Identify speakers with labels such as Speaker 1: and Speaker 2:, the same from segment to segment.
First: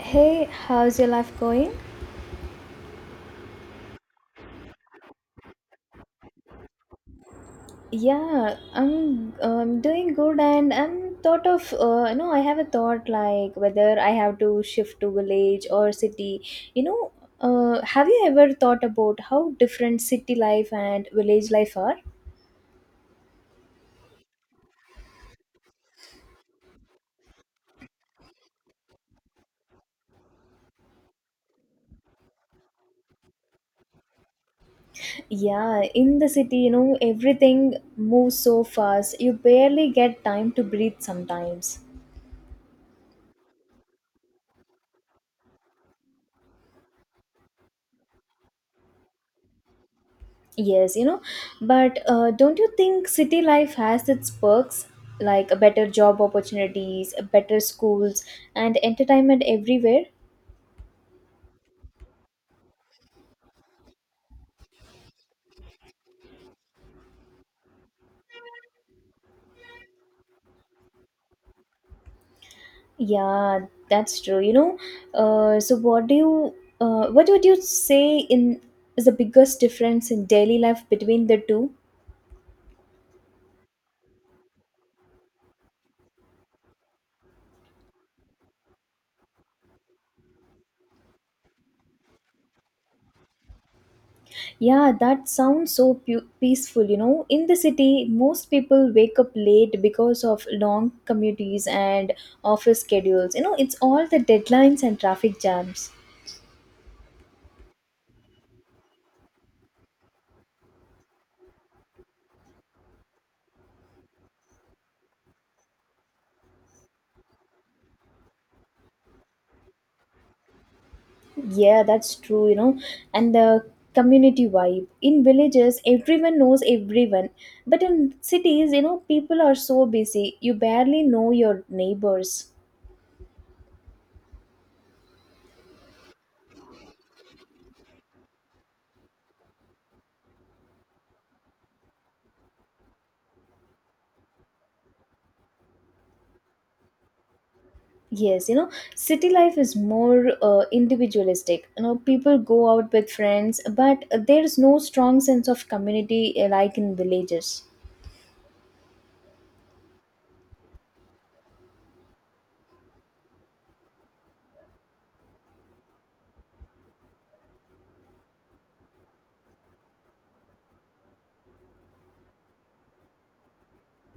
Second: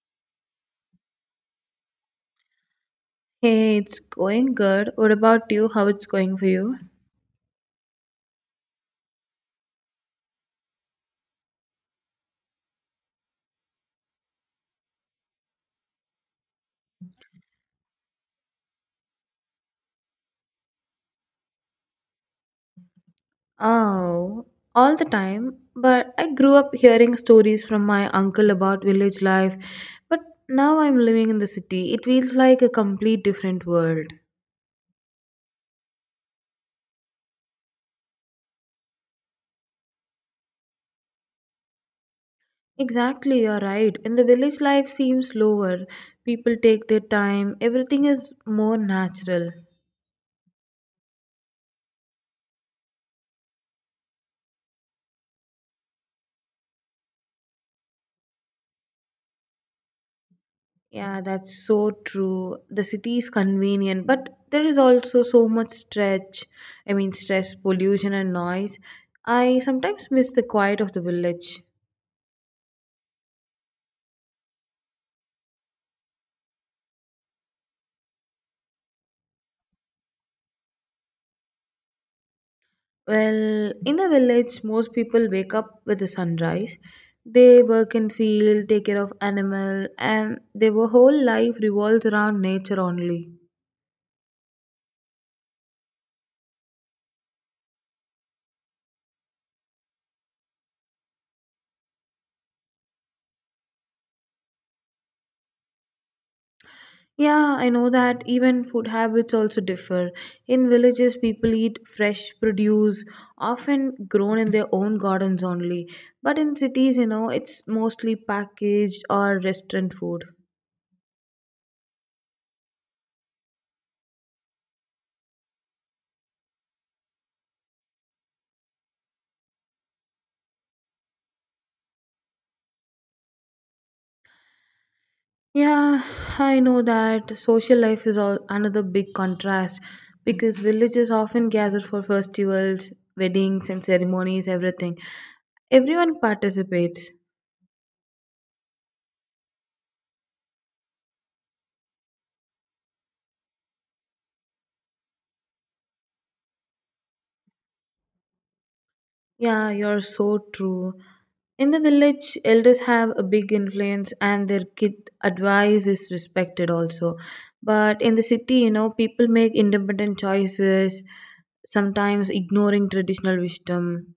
Speaker 1: Hey, how's your life going?
Speaker 2: Hey, it's going good. What about you? How it's going for you?
Speaker 1: Yeah, I'm doing good, and I'm thought of you know I have a thought like whether I have to shift to village or city. You know, have you ever thought about how different city life and village life are?
Speaker 2: Oh, all the time. But I grew up hearing stories from my uncle about village life, but now I'm living in the city. It feels like a complete different world.
Speaker 1: Yeah, in the city, you know, everything moves so fast. You barely get time to breathe sometimes.
Speaker 2: Exactly, you're right. In the village life seems slower. People take their time. Everything is more natural.
Speaker 1: Yes, you know, but don't you think city life has its perks like a better job opportunities, a better schools, and entertainment everywhere?
Speaker 2: Yeah, that's so true. The city is convenient, but there is also so much stretch. I mean, stress, pollution, and noise. I sometimes miss the quiet of the village.
Speaker 1: Yeah, that's true. You know, uh, so what do you, what would you say in is the biggest difference in daily life between the two?
Speaker 2: Well, in the village, most people wake up with the sunrise. They work in field, take care of animal, and their whole life revolves around nature only.
Speaker 1: Yeah, that sounds so peaceful, you know. In the city, most people wake up late because of long commutes and office schedules. You know, it's all the deadlines and traffic jams.
Speaker 2: Yeah, I know that even food habits also differ. In villages, people eat fresh produce, often grown in their own gardens only. But in cities, it's mostly packaged or restaurant food.
Speaker 1: Yeah, that's true, you know. And the community vibe. In villages, everyone knows everyone. But in cities, you know, people are so busy, you barely know your neighbors.
Speaker 2: Yeah, I know that social life is all another big contrast because villages often gather for festivals, weddings, and ceremonies, everything. Everyone participates.
Speaker 1: Yes, you know, city life is more individualistic. You know, people go out with friends, but there's no strong sense of community like in villages.
Speaker 2: Yeah, you're so true. In the village, elders have a big influence and their kid advice is respected also. But in the city, people make independent choices, sometimes ignoring traditional wisdom.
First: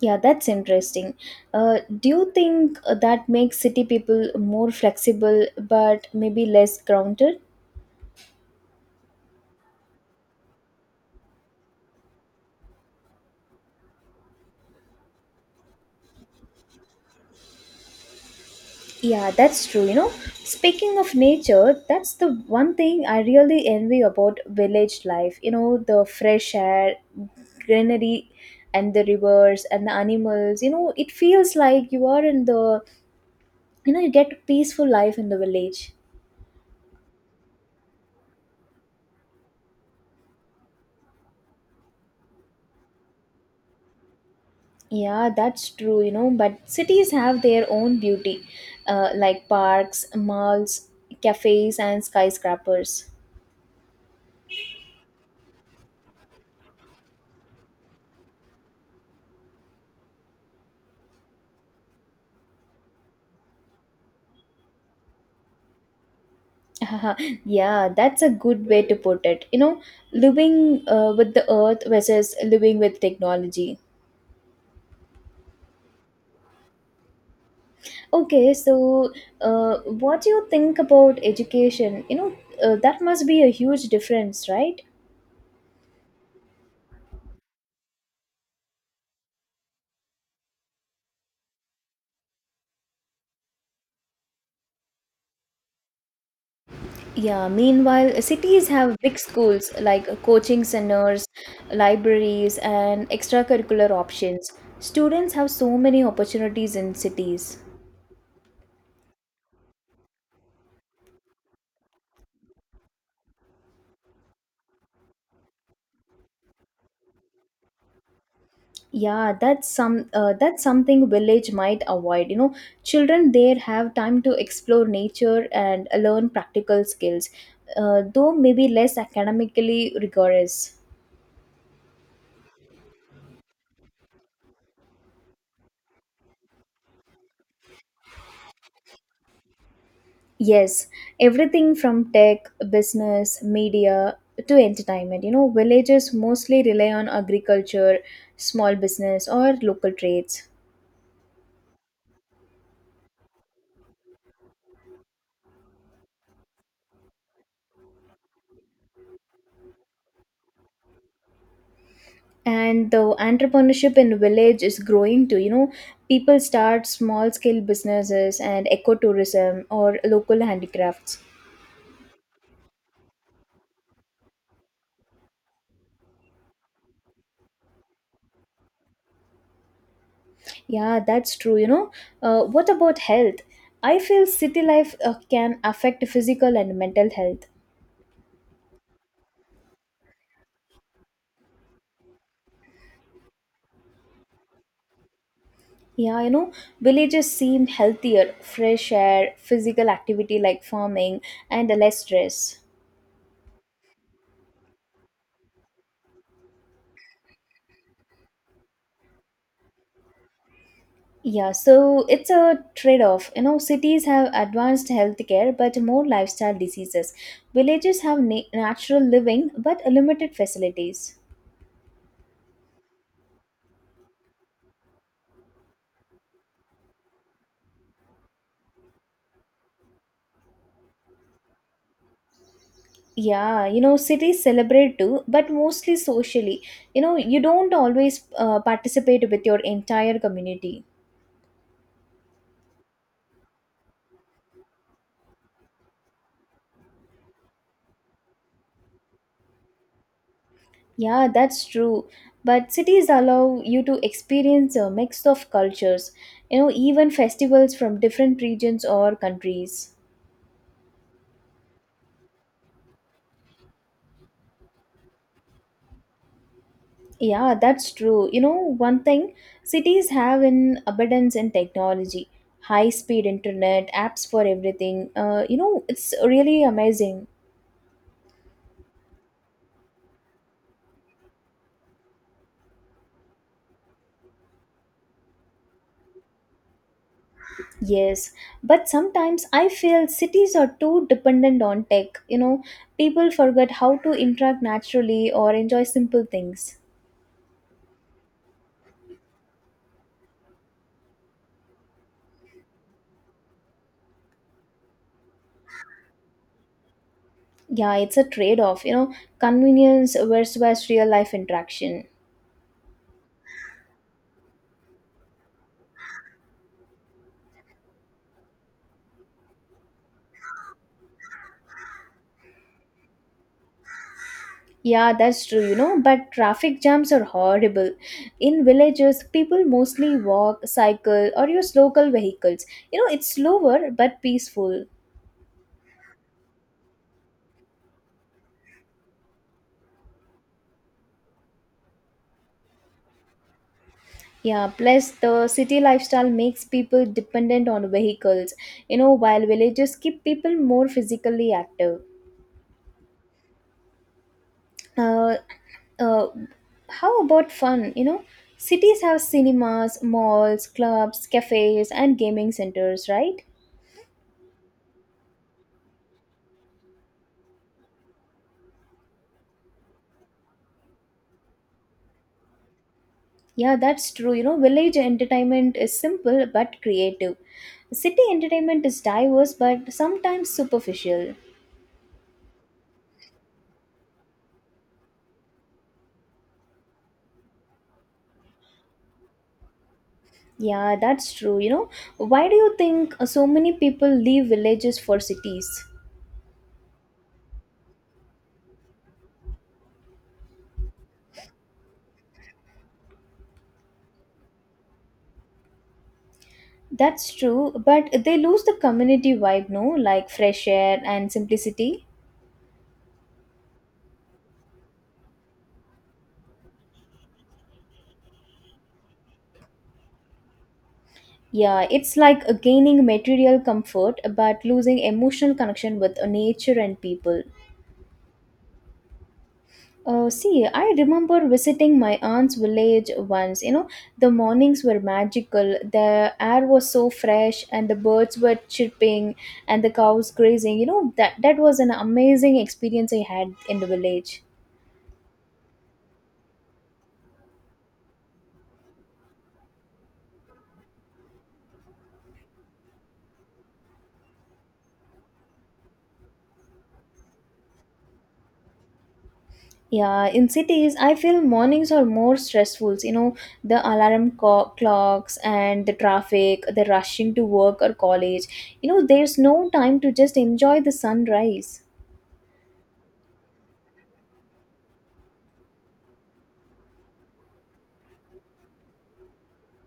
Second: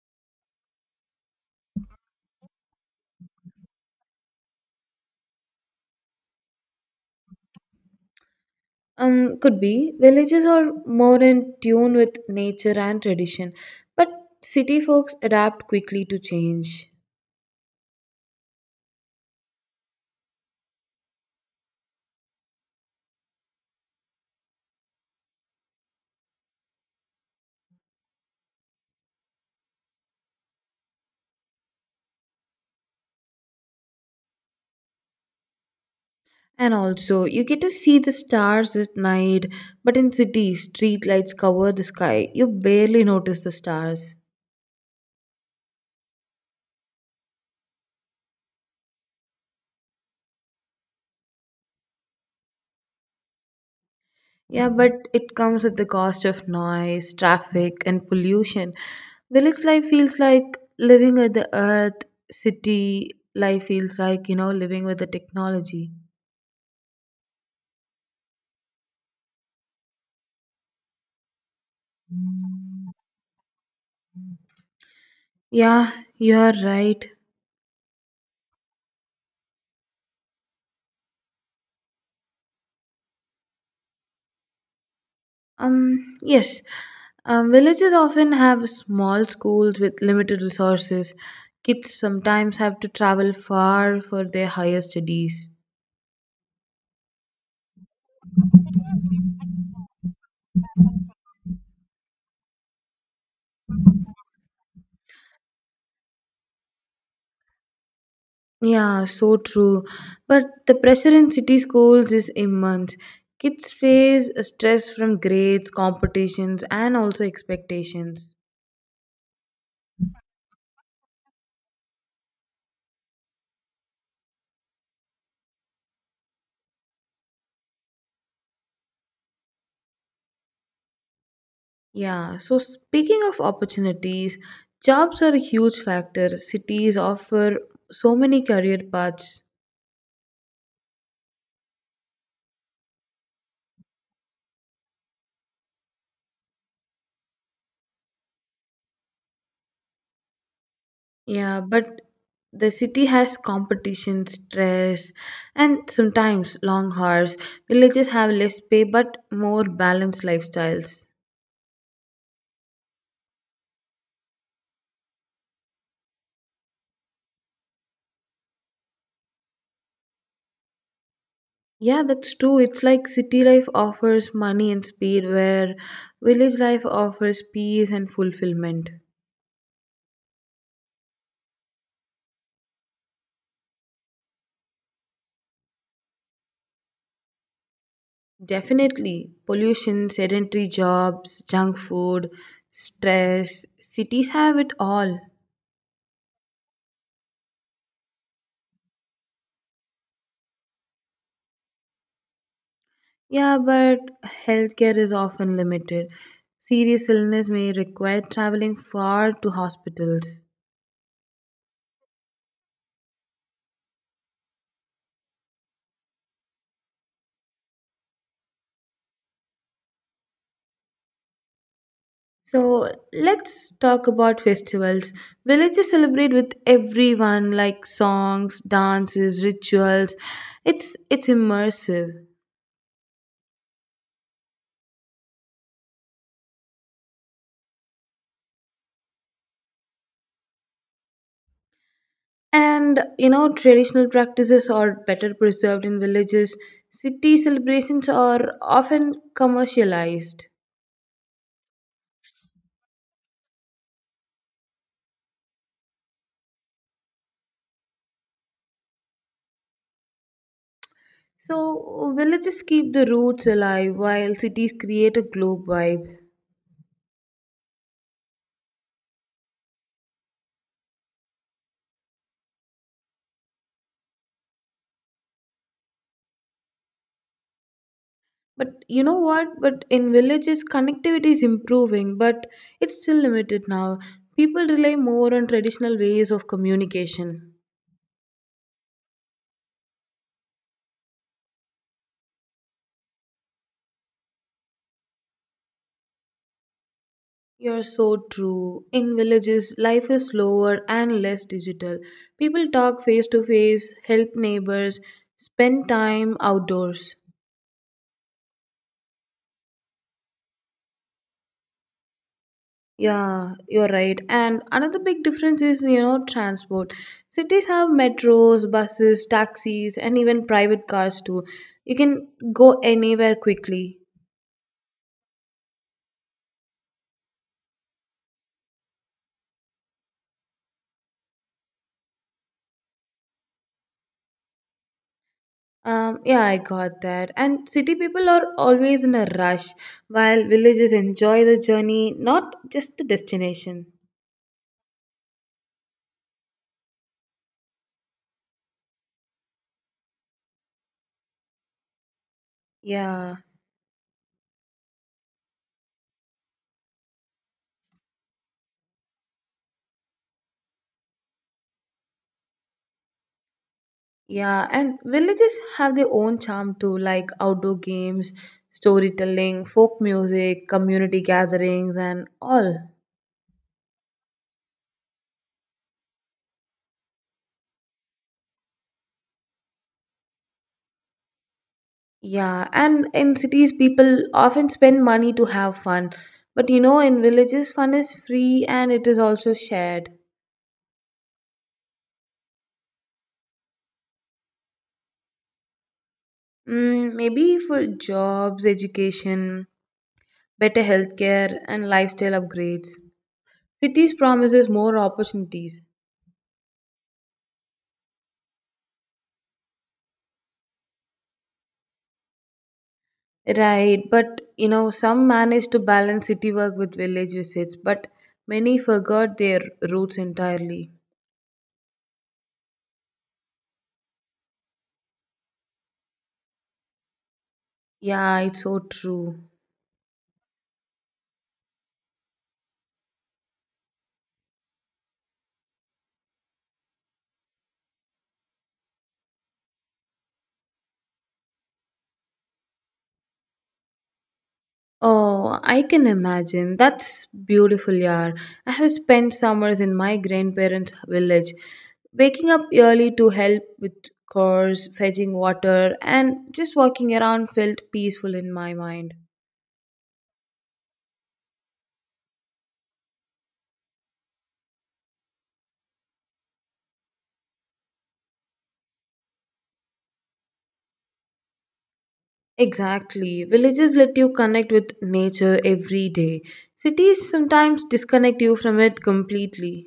Speaker 1: Yeah, that's interesting. Do you think that makes city people more flexible but maybe less grounded?
Speaker 2: Could be. Villages are more in tune with nature and tradition, but city folks adapt quickly to change.
Speaker 1: Yeah, that's true. You know, speaking of nature, that's the one thing I really envy about village life. You know, the fresh air, greenery, and the rivers and the animals. You know, it feels like you are in the, you know, you get peaceful life in the village.
Speaker 2: And also, you get to see the stars at night, but in cities, street lights cover the sky. You barely notice the stars.
Speaker 1: Yeah, that's true, you know, but cities have their own beauty, like parks, malls, cafes, and skyscrapers.
Speaker 2: Yeah, but it comes at the cost of noise, traffic, and pollution. Village life feels like living with the earth, city life feels like, living with the technology.
Speaker 1: yeah, that's a good way to put it. You know, living with the earth versus living with technology.
Speaker 2: Yeah, you're right.
Speaker 1: Okay, so what do you think about education? You know, that must be a huge difference, right?
Speaker 2: Yes, villages often have small schools with limited resources. Kids sometimes have to travel far for their higher studies.
Speaker 1: Yeah, meanwhile, cities have big schools like coaching centers, libraries, and extracurricular options. Students have so many opportunities in cities.
Speaker 2: Yeah, so true. But the pressure in city schools is immense. Kids face stress from grades, competitions, and also expectations.
Speaker 1: That's something village might avoid, you know, children there have time to explore nature and learn practical skills, though maybe less academically rigorous.
Speaker 2: Yeah, so speaking of opportunities, jobs are a huge factor. Cities offer so many career paths.
Speaker 1: Yes, everything from tech, business, media to entertainment. You know, villages mostly rely on agriculture, small business, or local trades.
Speaker 2: Yeah, but the city has competition, stress, and sometimes long hours. Villages have less pay but more balanced lifestyles.
Speaker 1: And the entrepreneurship in village is growing too, you know, people start small scale businesses and ecotourism or local handicrafts.
Speaker 2: Yeah, that's true. It's like city life offers money and speed, where village life offers peace and fulfillment.
Speaker 1: Yeah, that's true, you know. What about health? I feel city life can affect physical and mental health.
Speaker 2: Definitely. Pollution, sedentary jobs, junk food, stress. Cities have it all.
Speaker 1: Yeah, you know, villages seem healthier, fresh air, physical activity like farming, and less stress.
Speaker 2: Yeah, but healthcare is often limited. Serious illness may require traveling far to hospitals.
Speaker 1: Yeah, so it's a trade off. You know, cities have advanced healthcare but more lifestyle diseases. Villages have natural living but limited facilities.
Speaker 2: So let's talk about festivals. Villages celebrate with everyone, like songs, dances, rituals. It's immersive.
Speaker 1: Yeah, you know, cities celebrate too, but mostly socially. You know, you don't always participate with your entire community.
Speaker 2: And traditional practices are better preserved in villages. City celebrations are often commercialized.
Speaker 1: Yeah, that's true. But cities allow you to experience a mix of cultures, you know, even festivals from different regions or countries.
Speaker 2: So villages keep the roots alive while cities create a globe vibe.
Speaker 1: Yeah, that's true. You know, one thing cities have in abundance in technology, high speed internet, apps for everything. You know, it's really amazing.
Speaker 2: But you know what? But in villages, connectivity is improving, but it's still limited now. People rely more on traditional ways of communication.
Speaker 1: Yes, but sometimes I feel cities are too dependent on tech. You know, people forget how to interact naturally or enjoy simple things.
Speaker 2: You're so true. In villages, life is slower and less digital. People talk face to face, help neighbors, spend time outdoors.
Speaker 1: Yeah, it's a trade off, you know, convenience versus real life interaction.
Speaker 2: Yeah, you're right. And another big difference is, transport. Cities have metros, buses, taxis, and even private cars too. You can go anywhere quickly.
Speaker 1: Yeah, that's true, you know, but traffic jams are horrible. In villages, people mostly walk, cycle, or use local vehicles. You know, it's slower but peaceful.
Speaker 2: Yeah, I got that. And city people are always in a rush, while villages enjoy the journey, not just the destination.
Speaker 1: Yeah, plus the city lifestyle makes people dependent on vehicles, you know, while villages keep people more physically active.
Speaker 2: Yeah,
Speaker 1: Uh, uh, how about fun? You know, cities have cinemas, malls, clubs, cafes, and gaming centers, right?
Speaker 2: yeah, and villages have their own charm too, like outdoor games, storytelling, folk music, community gatherings, and all.
Speaker 1: Yeah, that's true. You know, village entertainment is simple but creative. City entertainment is diverse but sometimes superficial.
Speaker 2: Yeah, and in cities, people often spend money to have fun. But in villages, fun is free and it is also shared.
Speaker 1: Yeah, that's true. You know, why do you think so many people leave villages for cities?
Speaker 2: Mm, maybe for jobs, education, better healthcare, and lifestyle upgrades. Cities promises more opportunities.
Speaker 1: That's true, but they lose the community vibe, no? Like fresh air and simplicity.
Speaker 2: Right, but some manage to balance city work with village visits, but many forgot their roots entirely.
Speaker 1: Yeah, it's like gaining material comfort but losing emotional connection with nature and people.
Speaker 2: Yeah, it's so true.
Speaker 1: See, I remember visiting my aunt's village once. You know, the mornings were magical. The air was so fresh, and the birds were chirping, and the cows grazing. You know, that was an amazing experience I had in the village.
Speaker 2: Oh, I can imagine. That's beautiful, yaar. I have spent summers in my grandparents' village, waking up early to help with chores, fetching water, and just walking around felt peaceful in my mind.
Speaker 1: Yeah, in cities, I feel mornings are more stressful. You know, the alarm clocks and the traffic, the rushing to work or college. You know, there's no time to just enjoy the sunrise.
Speaker 2: Exactly. Villages let you connect with nature every day. Cities sometimes disconnect you from it completely.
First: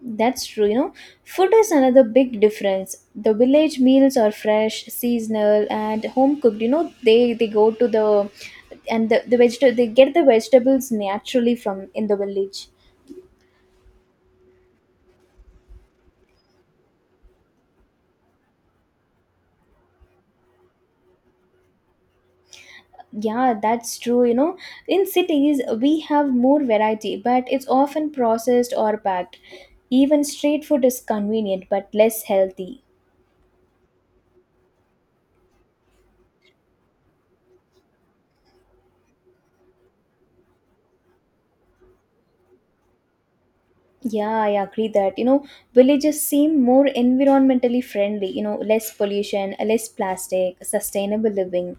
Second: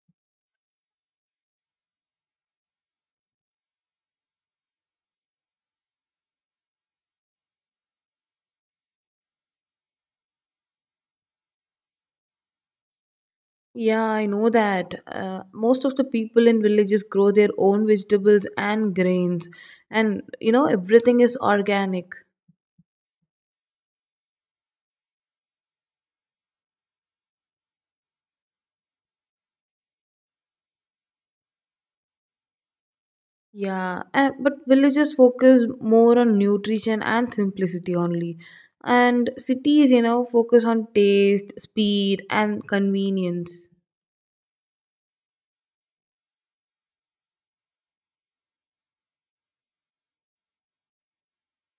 Speaker 1: That's true, you know. Food is another big difference. The village meals are fresh, seasonal, and home cooked. You know, they go to the and the, the vegetable they get the vegetables naturally from in the village.
Speaker 2: Yeah, I know that. Most of the people in villages grow their own vegetables and grains, and everything is organic.
Speaker 1: Yeah, that's true, you know. In cities we have more variety, but it's often processed or packed. Even street food is convenient but less healthy.
Speaker 2: Yeah, and, but villages focus more on nutrition and simplicity only. And cities, focus on taste, speed, and convenience.
Speaker 1: Yeah, I agree that, you know, villages seem more environmentally friendly, you know, less pollution, less plastic, sustainable living.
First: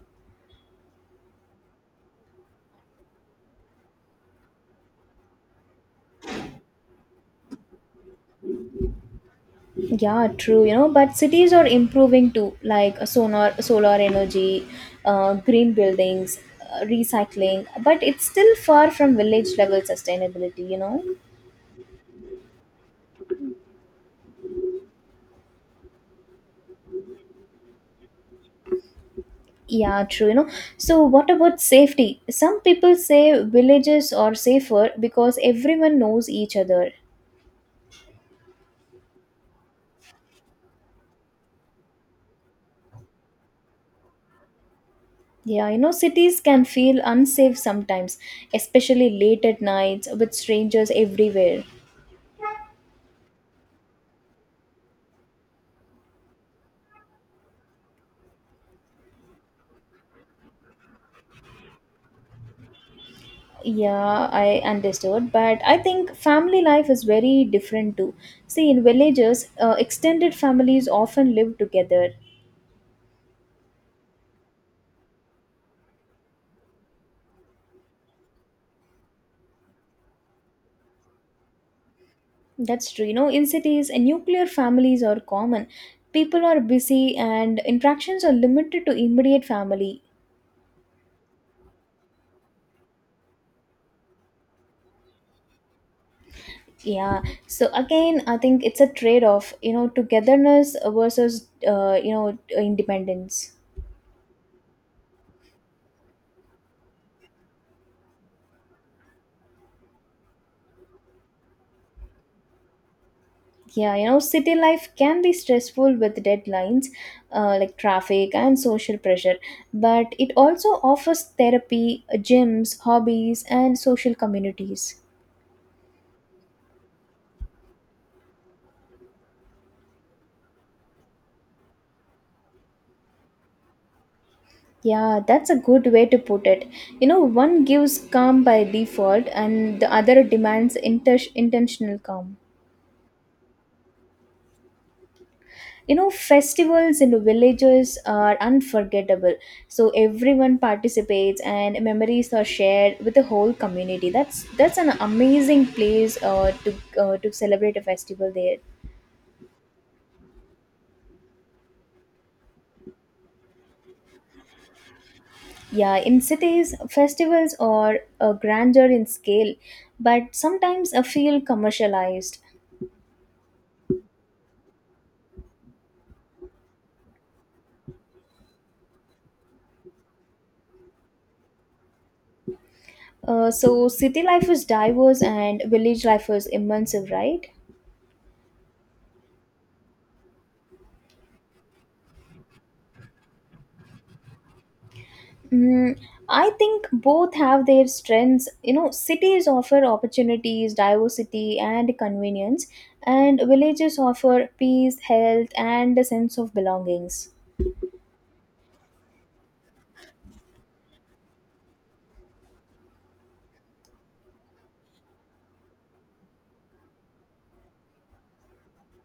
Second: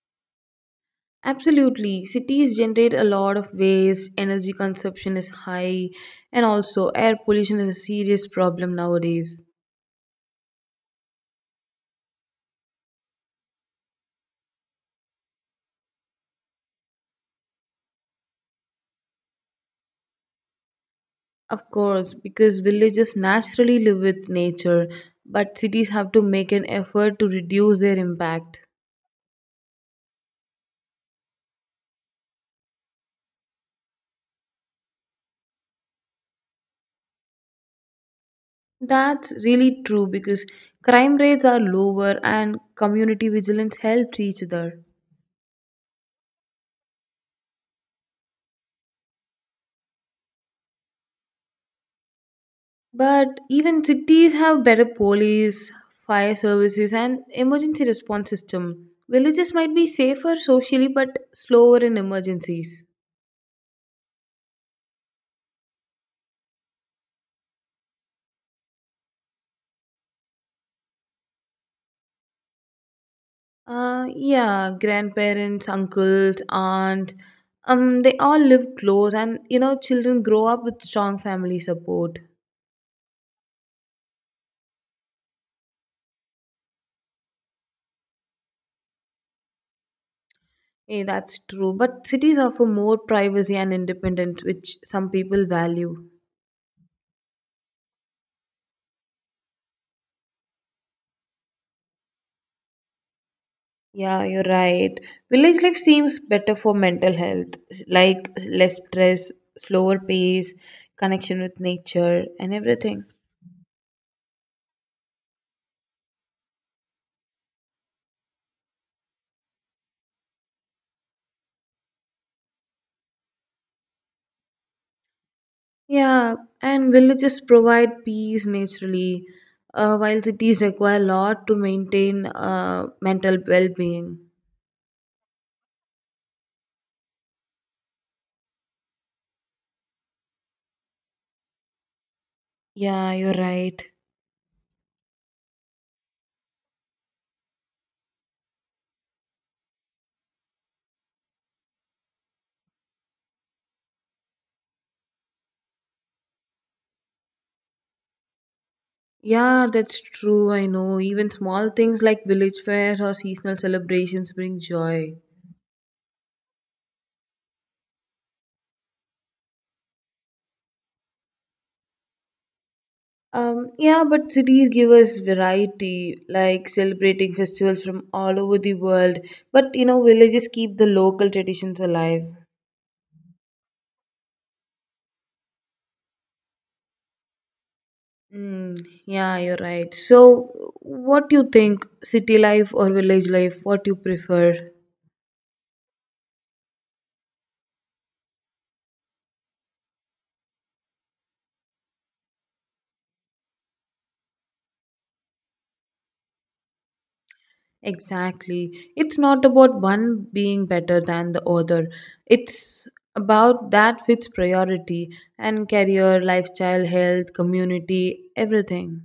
Speaker 2: Absolutely. Cities generate a lot of waste, energy consumption is high, and also air pollution is a serious problem nowadays.
Speaker 1: Yeah, true, you know, but cities are improving too, like solar energy, green buildings, recycling, but it's still far from village level sustainability, you know.
Speaker 2: Of course, because villages naturally live with nature, but cities have to make an effort to reduce their impact.
Speaker 1: Yeah, true, you know. So what about safety? Some people say villages are safer because everyone knows each other.
Speaker 2: That's really true because crime rates are lower and community vigilance helps each other.
Speaker 1: Yeah, you know, cities can feel unsafe sometimes, especially late at nights with strangers everywhere.
Speaker 2: But even cities have better police, fire services, and emergency response system. Villages might be safer socially but slower in emergencies.
Speaker 1: Yeah, I understood, but I think family life is very different too. See, in villages, extended families often live together.
Speaker 2: Yeah, grandparents, uncles, aunt, they all live close, and children grow up with strong family support.
Speaker 1: That's true. You know, in cities, nuclear families are common. People are busy and interactions are limited to immediate family.
Speaker 2: Hey, that's true. But cities offer more privacy and independence, which some people value.
Speaker 1: Yeah, so again, I think it's a trade off, you know, togetherness versus, you know, independence.
Speaker 2: Yeah, you're right. Village life seems better for mental health, like less stress, slower pace, connection with nature, and everything.
Speaker 1: Yeah, you know, city life can be stressful with deadlines, like traffic and social pressure, but it also offers therapy, gyms, hobbies, and social communities.
Speaker 2: Yeah, and villages provide peace naturally, while cities require a lot to maintain mental well being.
Speaker 1: Yeah, that's a good way to put it. You know, one gives calm by default, and the other demands intentional calm.
Speaker 2: Yeah, you're right.
Speaker 1: You know, festivals in the villages are unforgettable, so everyone participates and memories are shared with the whole community. That's an amazing place to celebrate a festival there.
Speaker 2: Yeah, that's true. I know. Even small things like village fairs or seasonal celebrations bring joy.
Speaker 1: Yeah, in cities festivals are grander in scale, but sometimes I feel commercialized.
Speaker 2: Yeah, but cities give us variety, like celebrating festivals from all over the world. But villages keep the local traditions alive.
Speaker 1: So city life is diverse and village life is immersive, right?
Speaker 2: Mm, yeah, you're right. So, what do you think, city life or village life? What you prefer?
Speaker 1: Mm, I think both have their strengths. You know, cities offer opportunities, diversity, and convenience, and villages offer peace, health, and a sense of belongings.
Speaker 2: Exactly. It's not about one being better than the other. It's about that fits priority and career, lifestyle, health, community, everything.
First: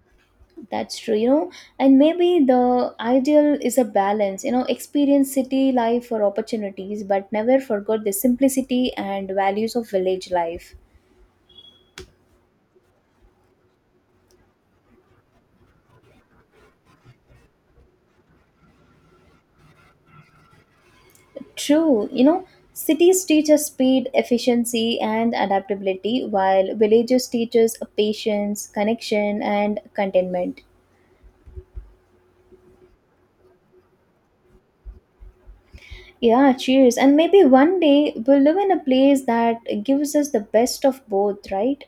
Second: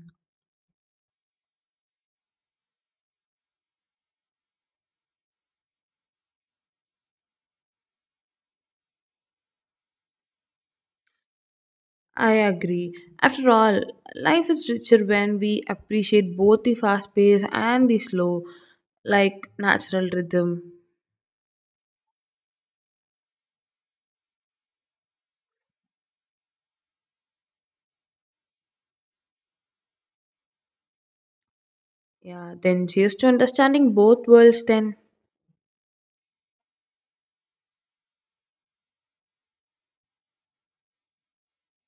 Speaker 1: That's true, you know, and maybe the ideal is a balance, you know, experience city life for opportunities, but never forget the simplicity and values of village life.
Speaker 2: I agree. After all, life is richer when we appreciate both the fast pace and the slow, like natural rhythm.
Speaker 1: True, you know, cities teach us speed, efficiency, and adaptability, while villages teach us patience, connection, and contentment.
Speaker 2: Yeah, then cheers to understanding both worlds then.
Speaker 1: Yeah, cheers. And maybe one day we'll live in a place that gives us the best of both, right?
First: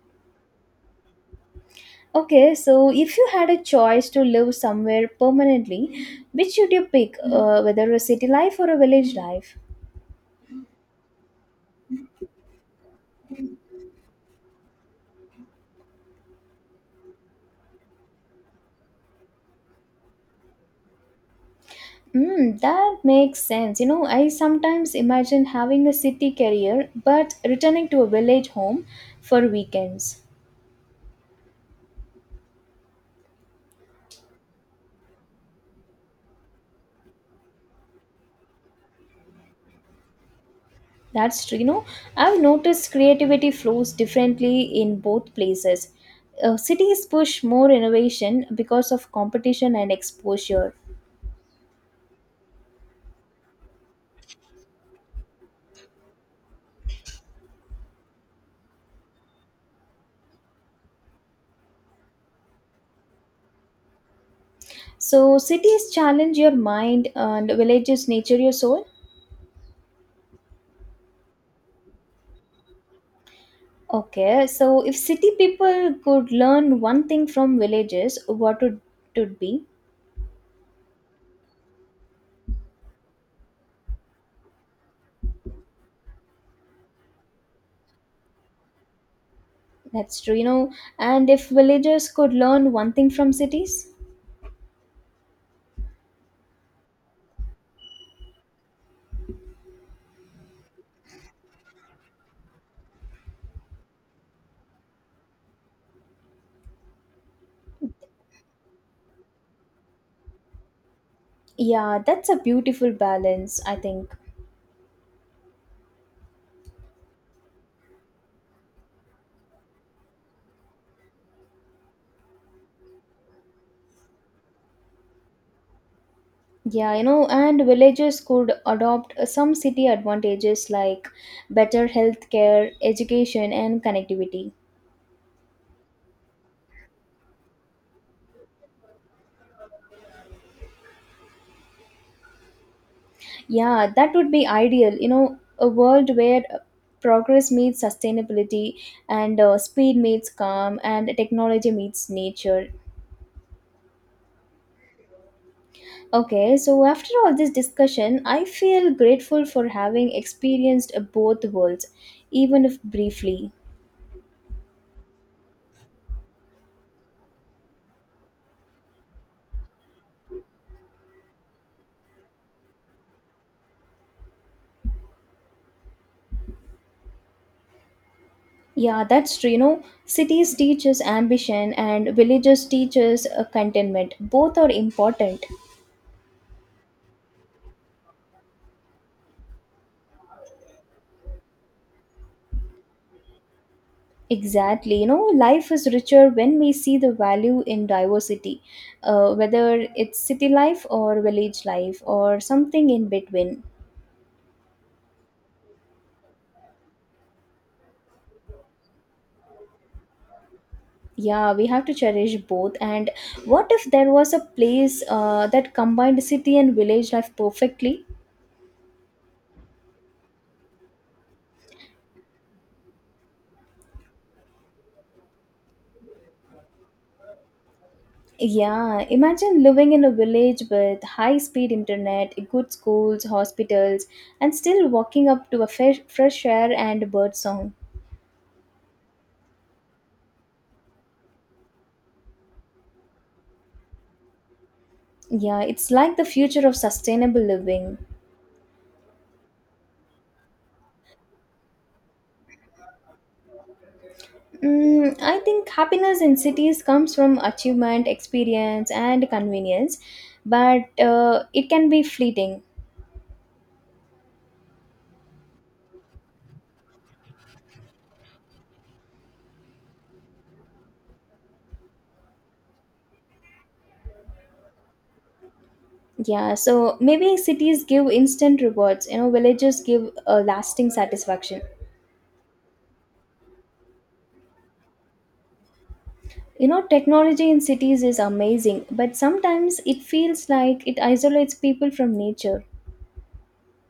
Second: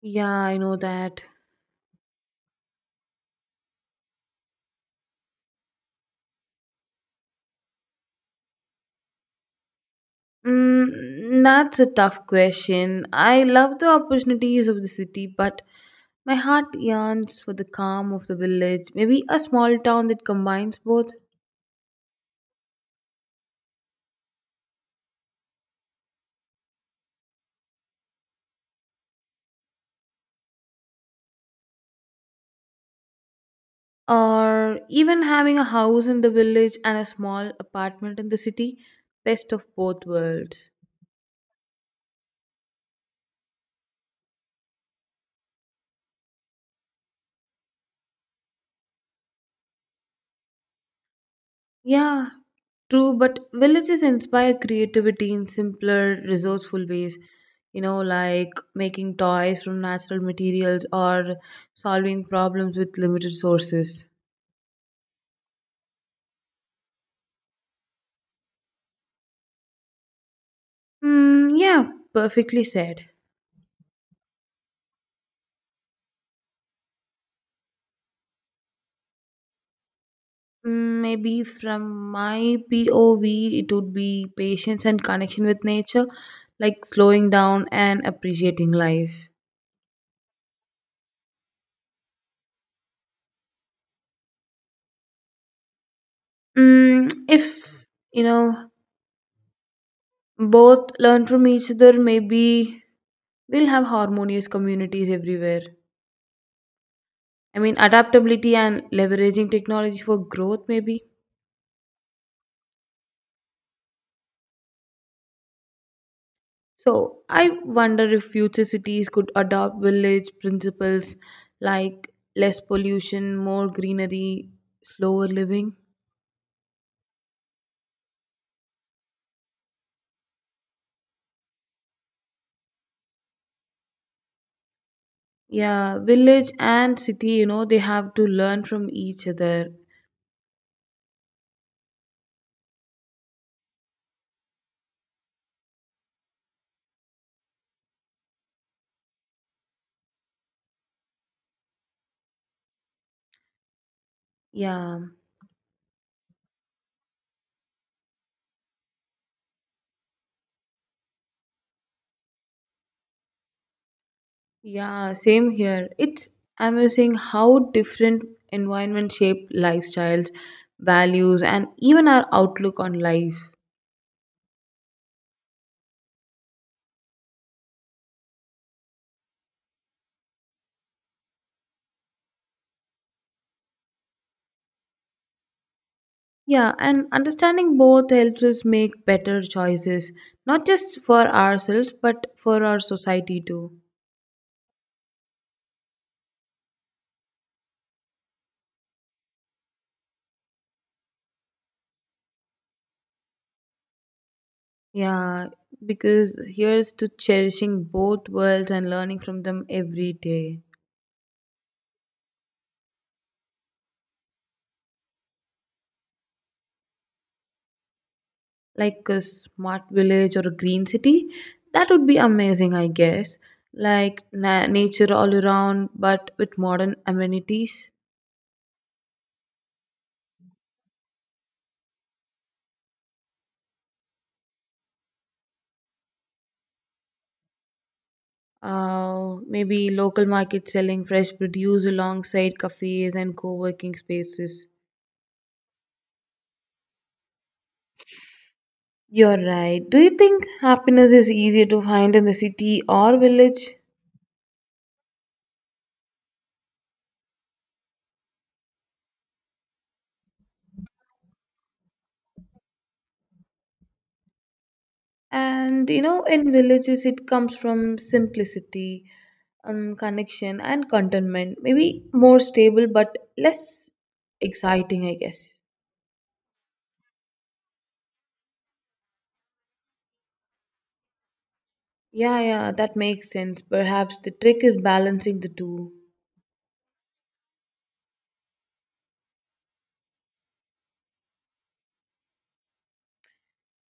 Speaker 2: Yeah, I know that.
Speaker 1: Okay, so if you had a choice to live somewhere permanently, which would you pick, whether a city life or a village life?
Speaker 2: Mm, that's a tough question. I love the opportunities of the city, but my heart yearns for the calm of the village. Maybe a small town that combines both,
Speaker 1: Mm, that makes sense. You know, I sometimes imagine having a city career but returning to a village home for weekends.
Speaker 2: or even having a house in the village and a small apartment in the city. Best of both worlds.
Speaker 1: That's true. You know, I've noticed creativity flows differently in both places. Cities push more innovation because of competition and exposure.
Speaker 2: Yeah, true, but villages inspire creativity in simpler, resourceful ways, like making toys from natural materials or solving problems with limited sources.
Speaker 1: So, cities challenge your mind and villages nature your soul.
Speaker 2: Mm, yeah, perfectly said.
Speaker 1: Okay, so if city people could learn one thing from villages, what would it be?
Speaker 2: Mm, maybe from my POV, it would be patience and connection with nature, like slowing down and appreciating life.
Speaker 1: That's true, you know. And if villagers could learn one thing from cities,
Speaker 2: Mm, if, you know, both learn from each other, maybe we'll have harmonious communities everywhere. I mean, adaptability and leveraging technology for growth, maybe.
Speaker 1: yeah, that's a beautiful balance, I think.
Speaker 2: So, I wonder if future cities could adopt village principles like less pollution, more greenery, slower living.
Speaker 1: Yeah, you know, and villagers could adopt some city advantages like better healthcare, education, and connectivity.
Speaker 2: Yeah, village and city, they have to learn from each other.
Speaker 1: Yeah, that would be ideal, you know, a world where progress meets sustainability and speed meets calm and technology meets nature.
Speaker 2: Yeah,
Speaker 1: Okay, so after all this discussion, I feel grateful for having experienced both worlds, even if briefly.
Speaker 2: yeah, same here. It's amazing how different environment shape lifestyles, values, and even our outlook on life.
Speaker 1: Yeah, that's true. You know, cities teach us ambition and villages teach us contentment. Both are important.
Speaker 2: Yeah, and understanding both helps us make better choices, not just for ourselves, but for our society too.
Speaker 1: Exactly. You know, life is richer when we see the value in diversity, whether it's city life or village life or something in between.
Speaker 2: Yeah, because here's to cherishing both worlds and learning from them every day.
Speaker 1: Yeah, we have to cherish both. And what if there was a place that combined city and village life perfectly?
Speaker 2: Like a smart village or a green city, that would be amazing, I guess. Like nature all around, but with modern amenities.
Speaker 1: Yeah, imagine living in a village with high speed internet, good schools, hospitals, and still walking up to a fresh air and bird song.
Speaker 2: Maybe local markets selling fresh produce alongside cafes and co working spaces.
Speaker 1: Yeah, it's like the future of sustainable living.
Speaker 2: You're right. Do you think happiness is easier to find in the city or village?
Speaker 1: Mm, I think happiness in cities comes from achievement, experience, and convenience, but it can be fleeting.
Speaker 2: And in villages, it comes from simplicity, connection, and contentment. Maybe more stable, but less exciting, I guess.
Speaker 1: Yeah, so maybe cities give instant rewards, you know, villages give a lasting satisfaction.
Speaker 2: Yeah, yeah, that makes sense. Perhaps the trick is balancing the two.
Speaker 1: You know, technology in cities is amazing, but sometimes it feels like it isolates people from nature.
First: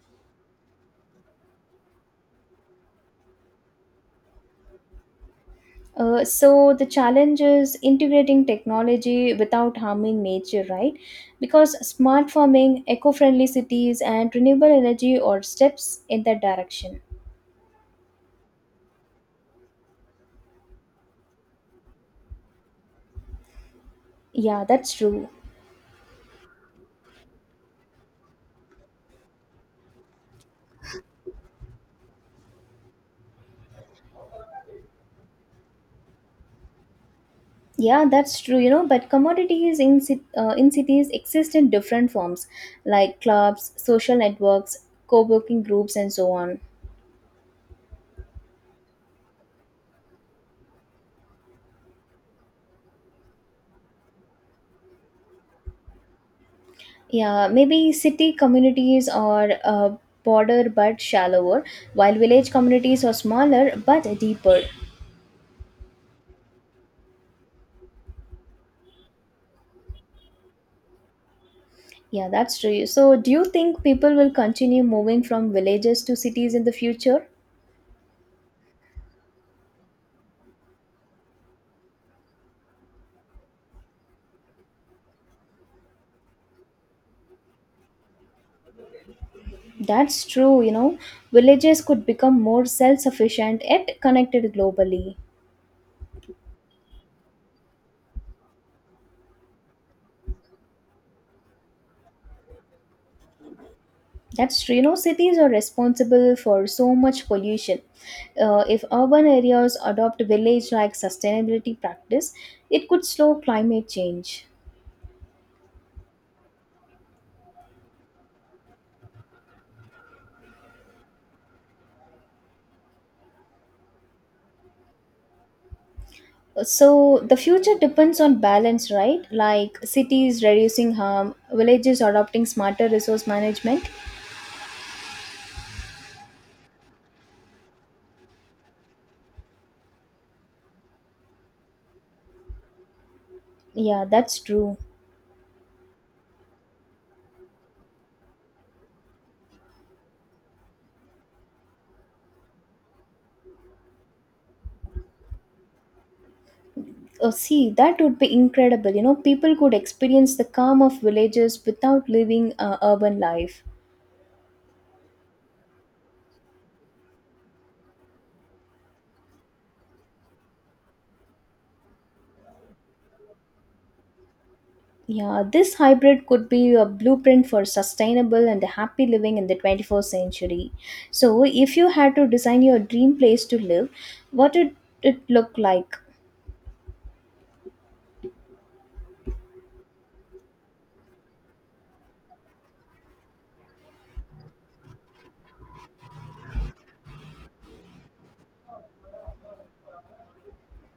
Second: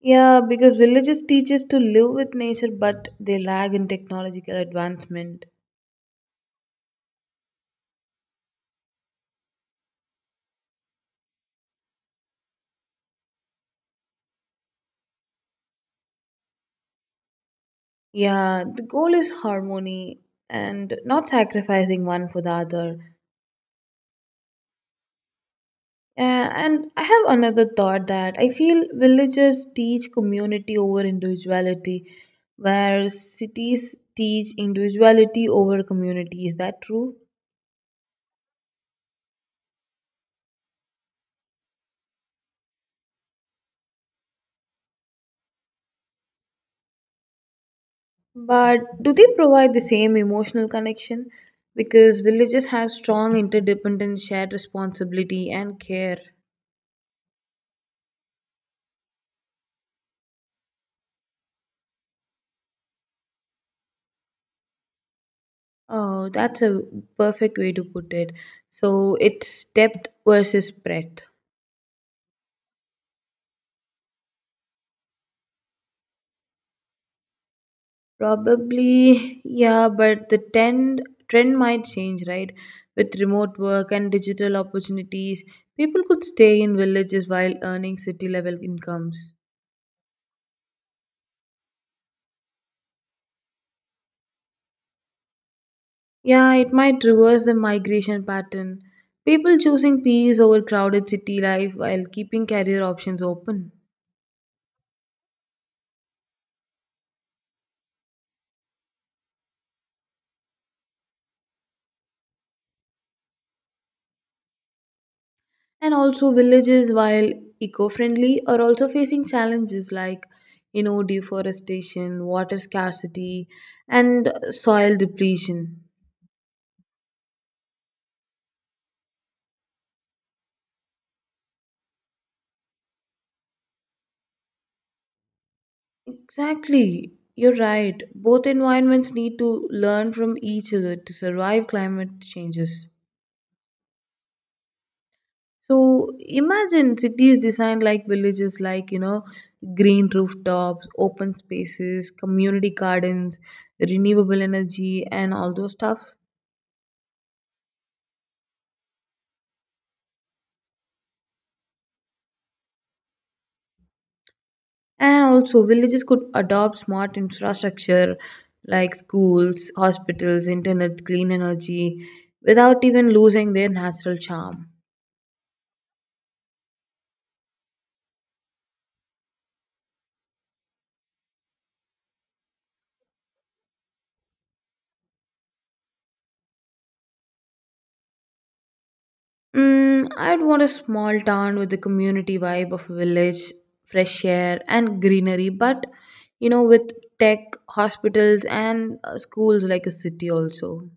Speaker 2: Yeah, because villages teach us to live with nature, but they lag in technological advancement.
Speaker 1: So the challenge is integrating technology without harming nature, right? Because smart farming, eco friendly cities, and renewable energy are steps in that direction.
Speaker 2: Yeah, the goal is harmony and not sacrificing one for the other.
Speaker 1: Yeah, that's true.
Speaker 2: And I have another thought that I feel villages teach community over individuality, where cities teach individuality over community. Is that true?
Speaker 1: Yeah, that's true, you know, but commodities in, in cities exist in different forms like clubs, social networks, co working groups, and so on.
Speaker 2: But do they provide the same emotional connection? Because villages have strong interdependent shared responsibility and care.
Speaker 1: Yeah, maybe city communities are broader but shallower, while village communities are smaller but deeper.
Speaker 2: Oh, that's a perfect way to put it. So it's depth versus breadth.
Speaker 1: Yeah, that's true. So, do you think people will continue moving from villages to cities in the future?
Speaker 2: Probably, yeah, but the trend might change, right? With remote work and digital opportunities, people could stay in villages while earning city level incomes.
Speaker 1: That's true, you know, villages could become more self sufficient yet connected globally.
Speaker 2: Yeah, it might reverse the migration pattern. People choosing peace over crowded city life while keeping career options open.
Speaker 1: That's true. You know, cities are responsible for so much pollution. If urban areas adopt village-like sustainability practice, it could slow climate change.
Speaker 2: And also villages while eco-friendly are also facing challenges like deforestation, water scarcity, and soil depletion.
Speaker 1: So the future depends on balance, right? Like cities reducing harm, villages adopting smarter resource management.
Speaker 2: Exactly, you're right, both environments need to learn from each other to survive climate changes.
Speaker 1: Yeah, that's true.
Speaker 2: So imagine cities designed like villages, like, green rooftops, open spaces, community gardens, renewable energy, and all those stuff.
Speaker 1: Oh, see, that would be incredible. You know, people could experience the calm of villages without living urban life.
Speaker 2: And also, villages could adopt smart infrastructure like schools, hospitals, internet, clean energy without even losing their natural charm.
Speaker 1: Yeah, this hybrid could be a blueprint for sustainable and happy living in the 21st century. So, if you had to design your dream place to live, what would it look like?
Speaker 2: Mm, I'd want a small town with the community vibe of a village, fresh air, and greenery, but with tech, hospitals, and schools like a city also.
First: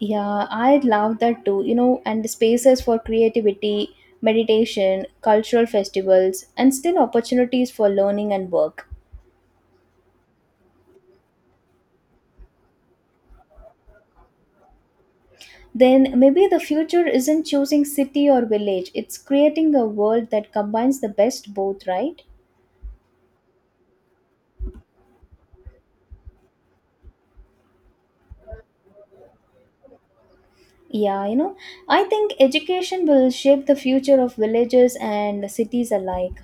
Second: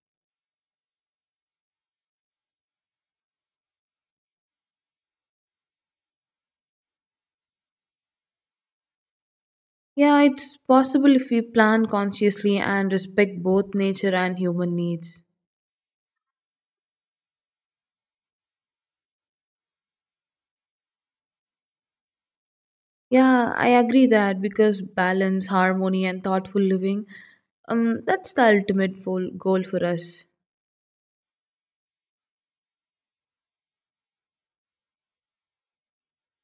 Speaker 1: Yeah, I love that too, you know, and the spaces for creativity, meditation, cultural festivals, and still opportunities for learning and work.
Speaker 2: Yeah, it's possible if we plan consciously and respect both nature and human needs.
Speaker 1: Then maybe the future isn't choosing city or village, it's creating a world that combines the best both, right?
Speaker 2: Yeah, I agree that because balance, harmony, and thoughtful living, that's the ultimate goal for us.
Speaker 1: Yeah, you know, I think education will shape the future of villages and cities alike.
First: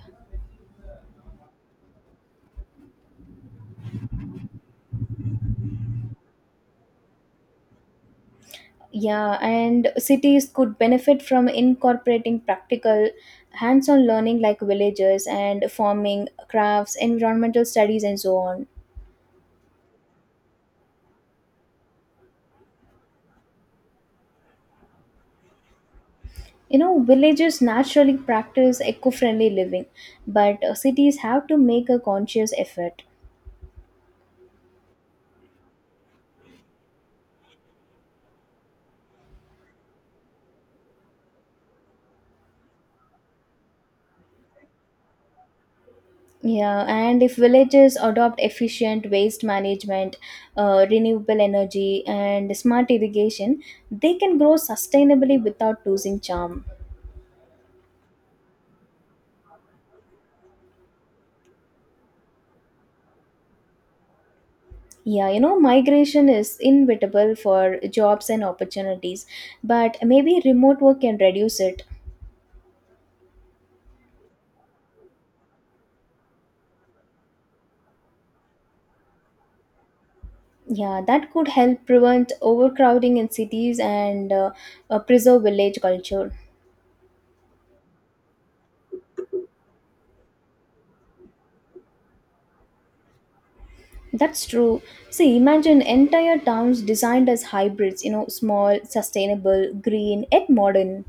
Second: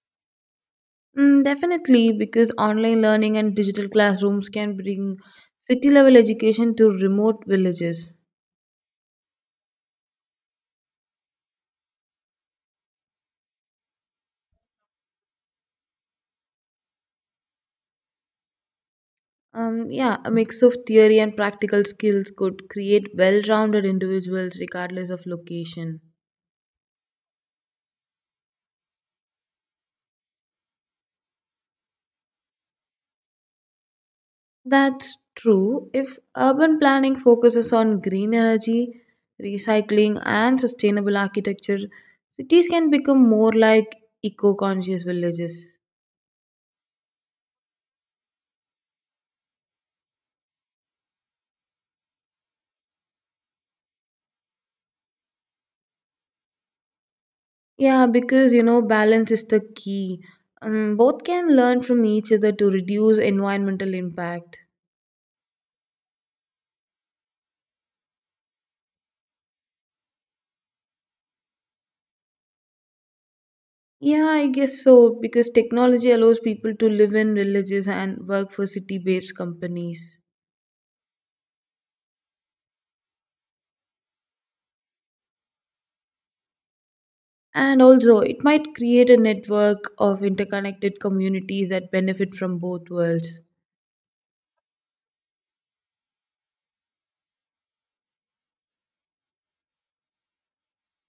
Speaker 2: Mm, definitely, because online learning and digital classrooms can bring city level education to remote villages.
Speaker 1: Yeah, and cities could benefit from incorporating practical hands on learning like villages and farming, crafts, environmental studies, and so on.
Speaker 2: Yeah, a mix of theory and practical skills could create well rounded individuals regardless of location.
Speaker 1: You know, villages naturally practice eco friendly living, but cities have to make a conscious effort.
Speaker 2: That's true. If urban planning focuses on green energy, recycling, and sustainable architecture, cities can become more like eco conscious villages.
Speaker 1: Yeah, and if villages adopt efficient waste management, renewable energy, and smart irrigation, they can grow sustainably without losing charm.
Speaker 2: Yeah, because balance is the key. Both can learn from each other to reduce environmental impact.
Speaker 1: Yeah, you know, migration is inevitable for jobs and opportunities, but maybe remote work can reduce it.
Speaker 2: Yeah, I guess so, because technology allows people to live in villages and work for city based companies.
Speaker 1: Yeah, that could help prevent overcrowding in cities and preserve village culture.
Speaker 2: And also, it might create a network of interconnected communities that benefit from both worlds,
Speaker 1: That's true. See, imagine entire towns designed as hybrids, you know, small, sustainable, green, yet modern.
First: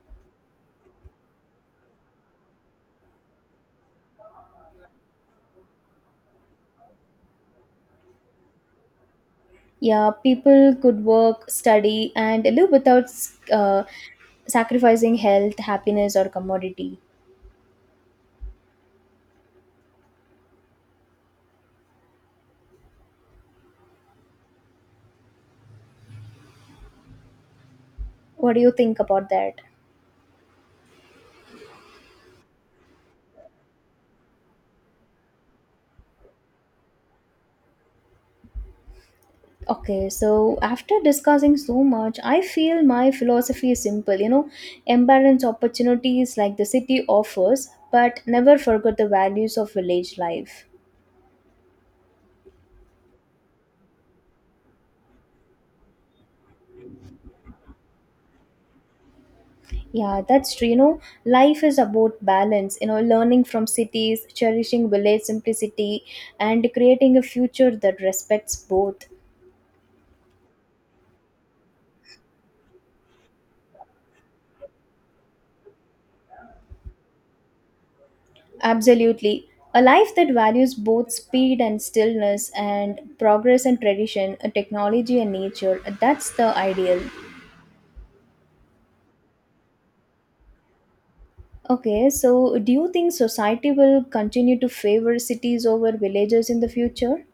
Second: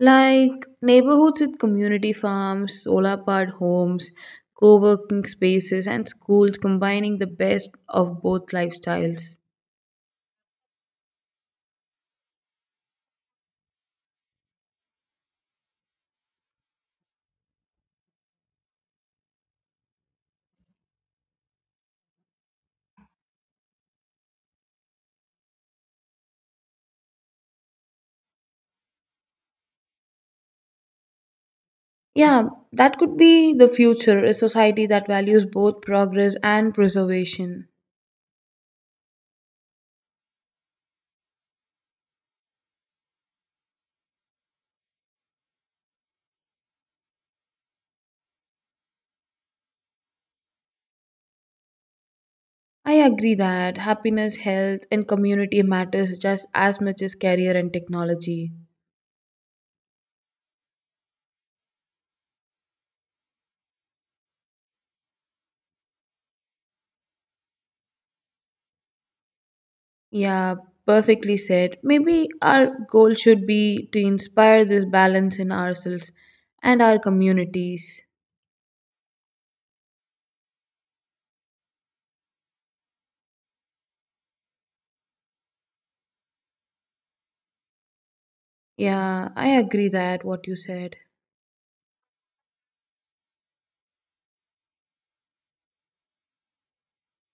Speaker 2: like neighborhoods with community farms, solar powered homes, co working spaces, and schools combining the best of both lifestyles.
Speaker 1: Yeah, people could work, study, and live without uh, sacrificing health, happiness, or commodity. What do you think about that?
Speaker 2: Yeah, that could be the future a society that values both progress and preservation.
Speaker 1: Okay, so after discussing so much, I feel my philosophy is simple. You know, embrace opportunities like the city offers, but never forget the values of village life.
Speaker 2: I agree that happiness, health, and community matters just as much as career and technology.
Speaker 1: Yeah, that's true. You know, life is about balance, you know, learning from cities, cherishing village simplicity, and creating a future that respects both.
Speaker 2: Yeah, perfectly said. Maybe our goal should be to inspire this balance in ourselves and our communities.
Speaker 1: Absolutely. A life that values both speed and stillness, and progress and tradition, technology and nature. That's the ideal.
Speaker 2: Yeah, I agree that what you said.
Speaker 1: Okay, so do you think society will continue to favor cities over villages in the future?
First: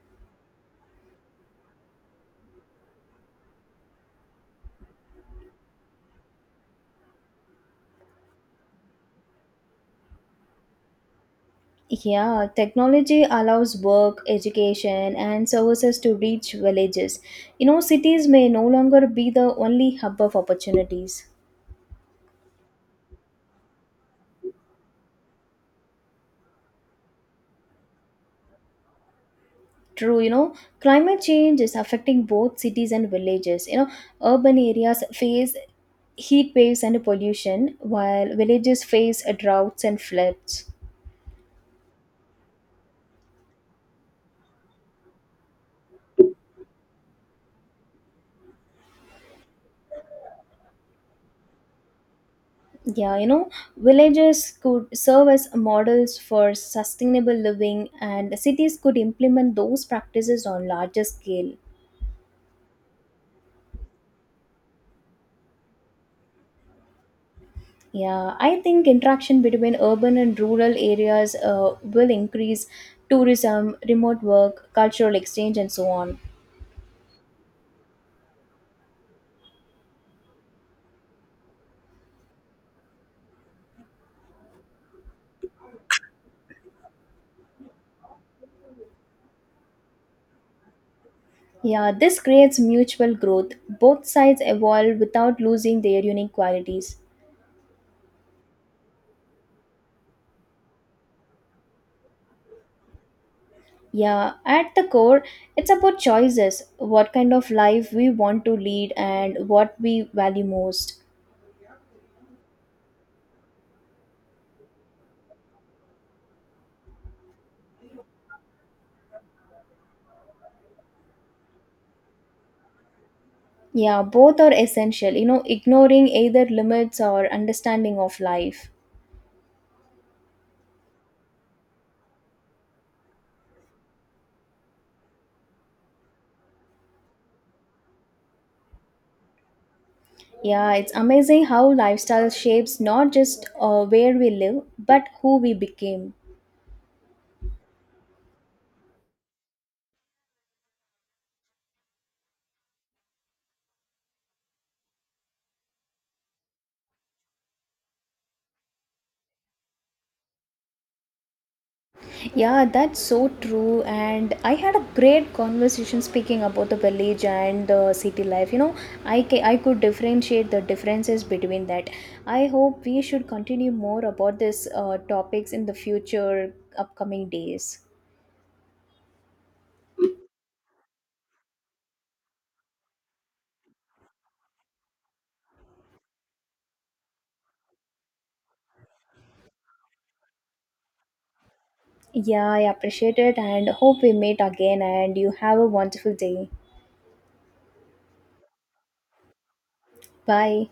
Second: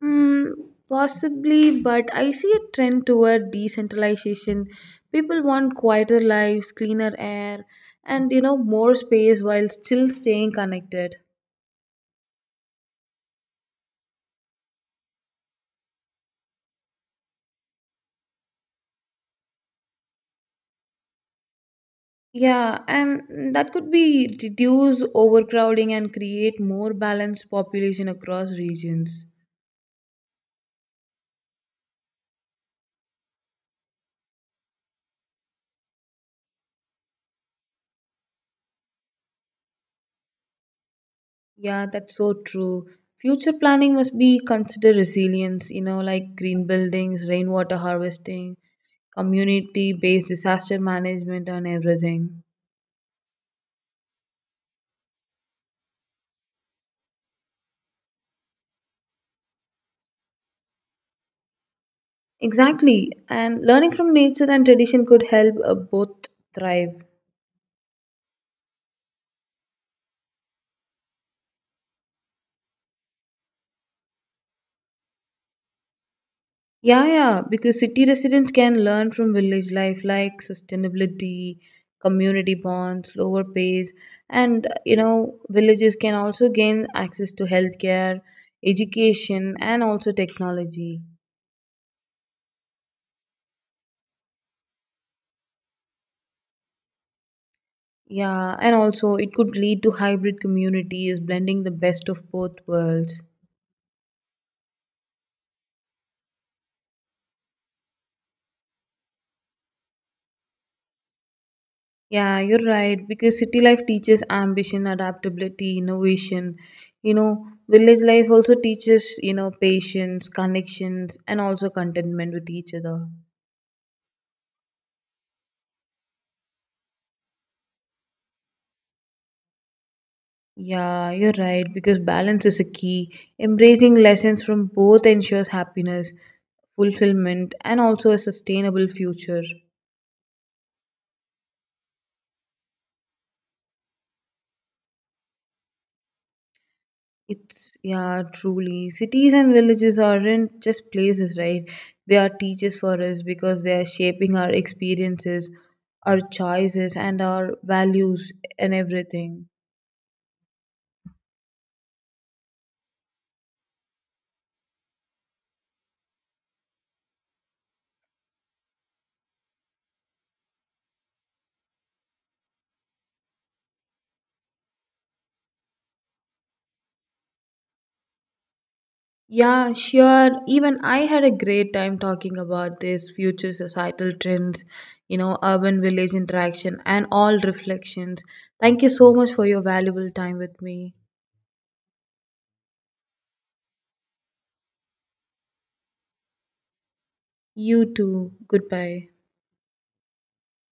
Speaker 2: Mm, possibly, but I see a trend toward decentralization. People want quieter lives, cleaner air, and more space while still staying connected.
Speaker 1: Yeah, technology allows work, education, and services to reach villages. You know, cities may no longer be the only hub of opportunities.
Speaker 2: Yeah, and that could be reduce overcrowding and create more balanced population across regions.
Speaker 1: True, you know, climate change is affecting both cities and villages. You know, urban areas face heat waves and pollution, while villages face droughts and floods.
Speaker 2: Yeah, that's so true. Future planning must be consider resilience, like green buildings, rainwater harvesting, community based disaster management, and everything.
Speaker 1: Yeah, you know, villages could serve as models for sustainable living, and cities could implement those practices on larger scale.
Speaker 2: Exactly. And learning from nature and tradition could help both thrive.
Speaker 1: Yeah, I think interaction between urban and rural areas will increase tourism, remote work, cultural exchange, and so on.
Speaker 2: Yeah, yeah, because city residents can learn from village life like sustainability, community bonds, lower pays, and villages can also gain access to healthcare, education, and also technology.
Speaker 1: Yeah, this creates mutual growth. Both sides evolve without losing their unique qualities.
Speaker 2: Yeah, and also it could lead to hybrid communities blending the best of both worlds.
Speaker 1: Yeah, at the core, it's about choices what kind of life we want to lead and what we value most.
Speaker 2: Yeah, you're right. Because city life teaches ambition, adaptability, innovation. Village life also teaches, patience, connections, and also contentment with each other.
Speaker 1: Yeah, both are essential, you know, ignoring either limits or understanding of life.
Speaker 2: Yeah, you're right. Because balance is a key. Embracing lessons from both ensures happiness, fulfillment, and also a sustainable future.
Speaker 1: Yeah, it's amazing how lifestyle shapes not just where we live, but who we became.
Speaker 2: It's yeah, truly. Cities and villages aren't just places, right? They are teachers for us because they are shaping our experiences, our choices, and our values and everything.
Speaker 1: Yeah, that's so true. And I had a great conversation speaking about the village and the city life. You know, I could differentiate the differences between that. I hope we should continue more about this topics in the future upcoming days.
Speaker 2: Yeah, sure. Even I had a great time talking about this future societal trends, urban village interaction, and all reflections. Thank you so much for your valuable time with me.
Speaker 1: Yeah, I appreciate it and hope we meet again and you have a wonderful day.
Speaker 2: You too. Goodbye.
Speaker 1: Bye.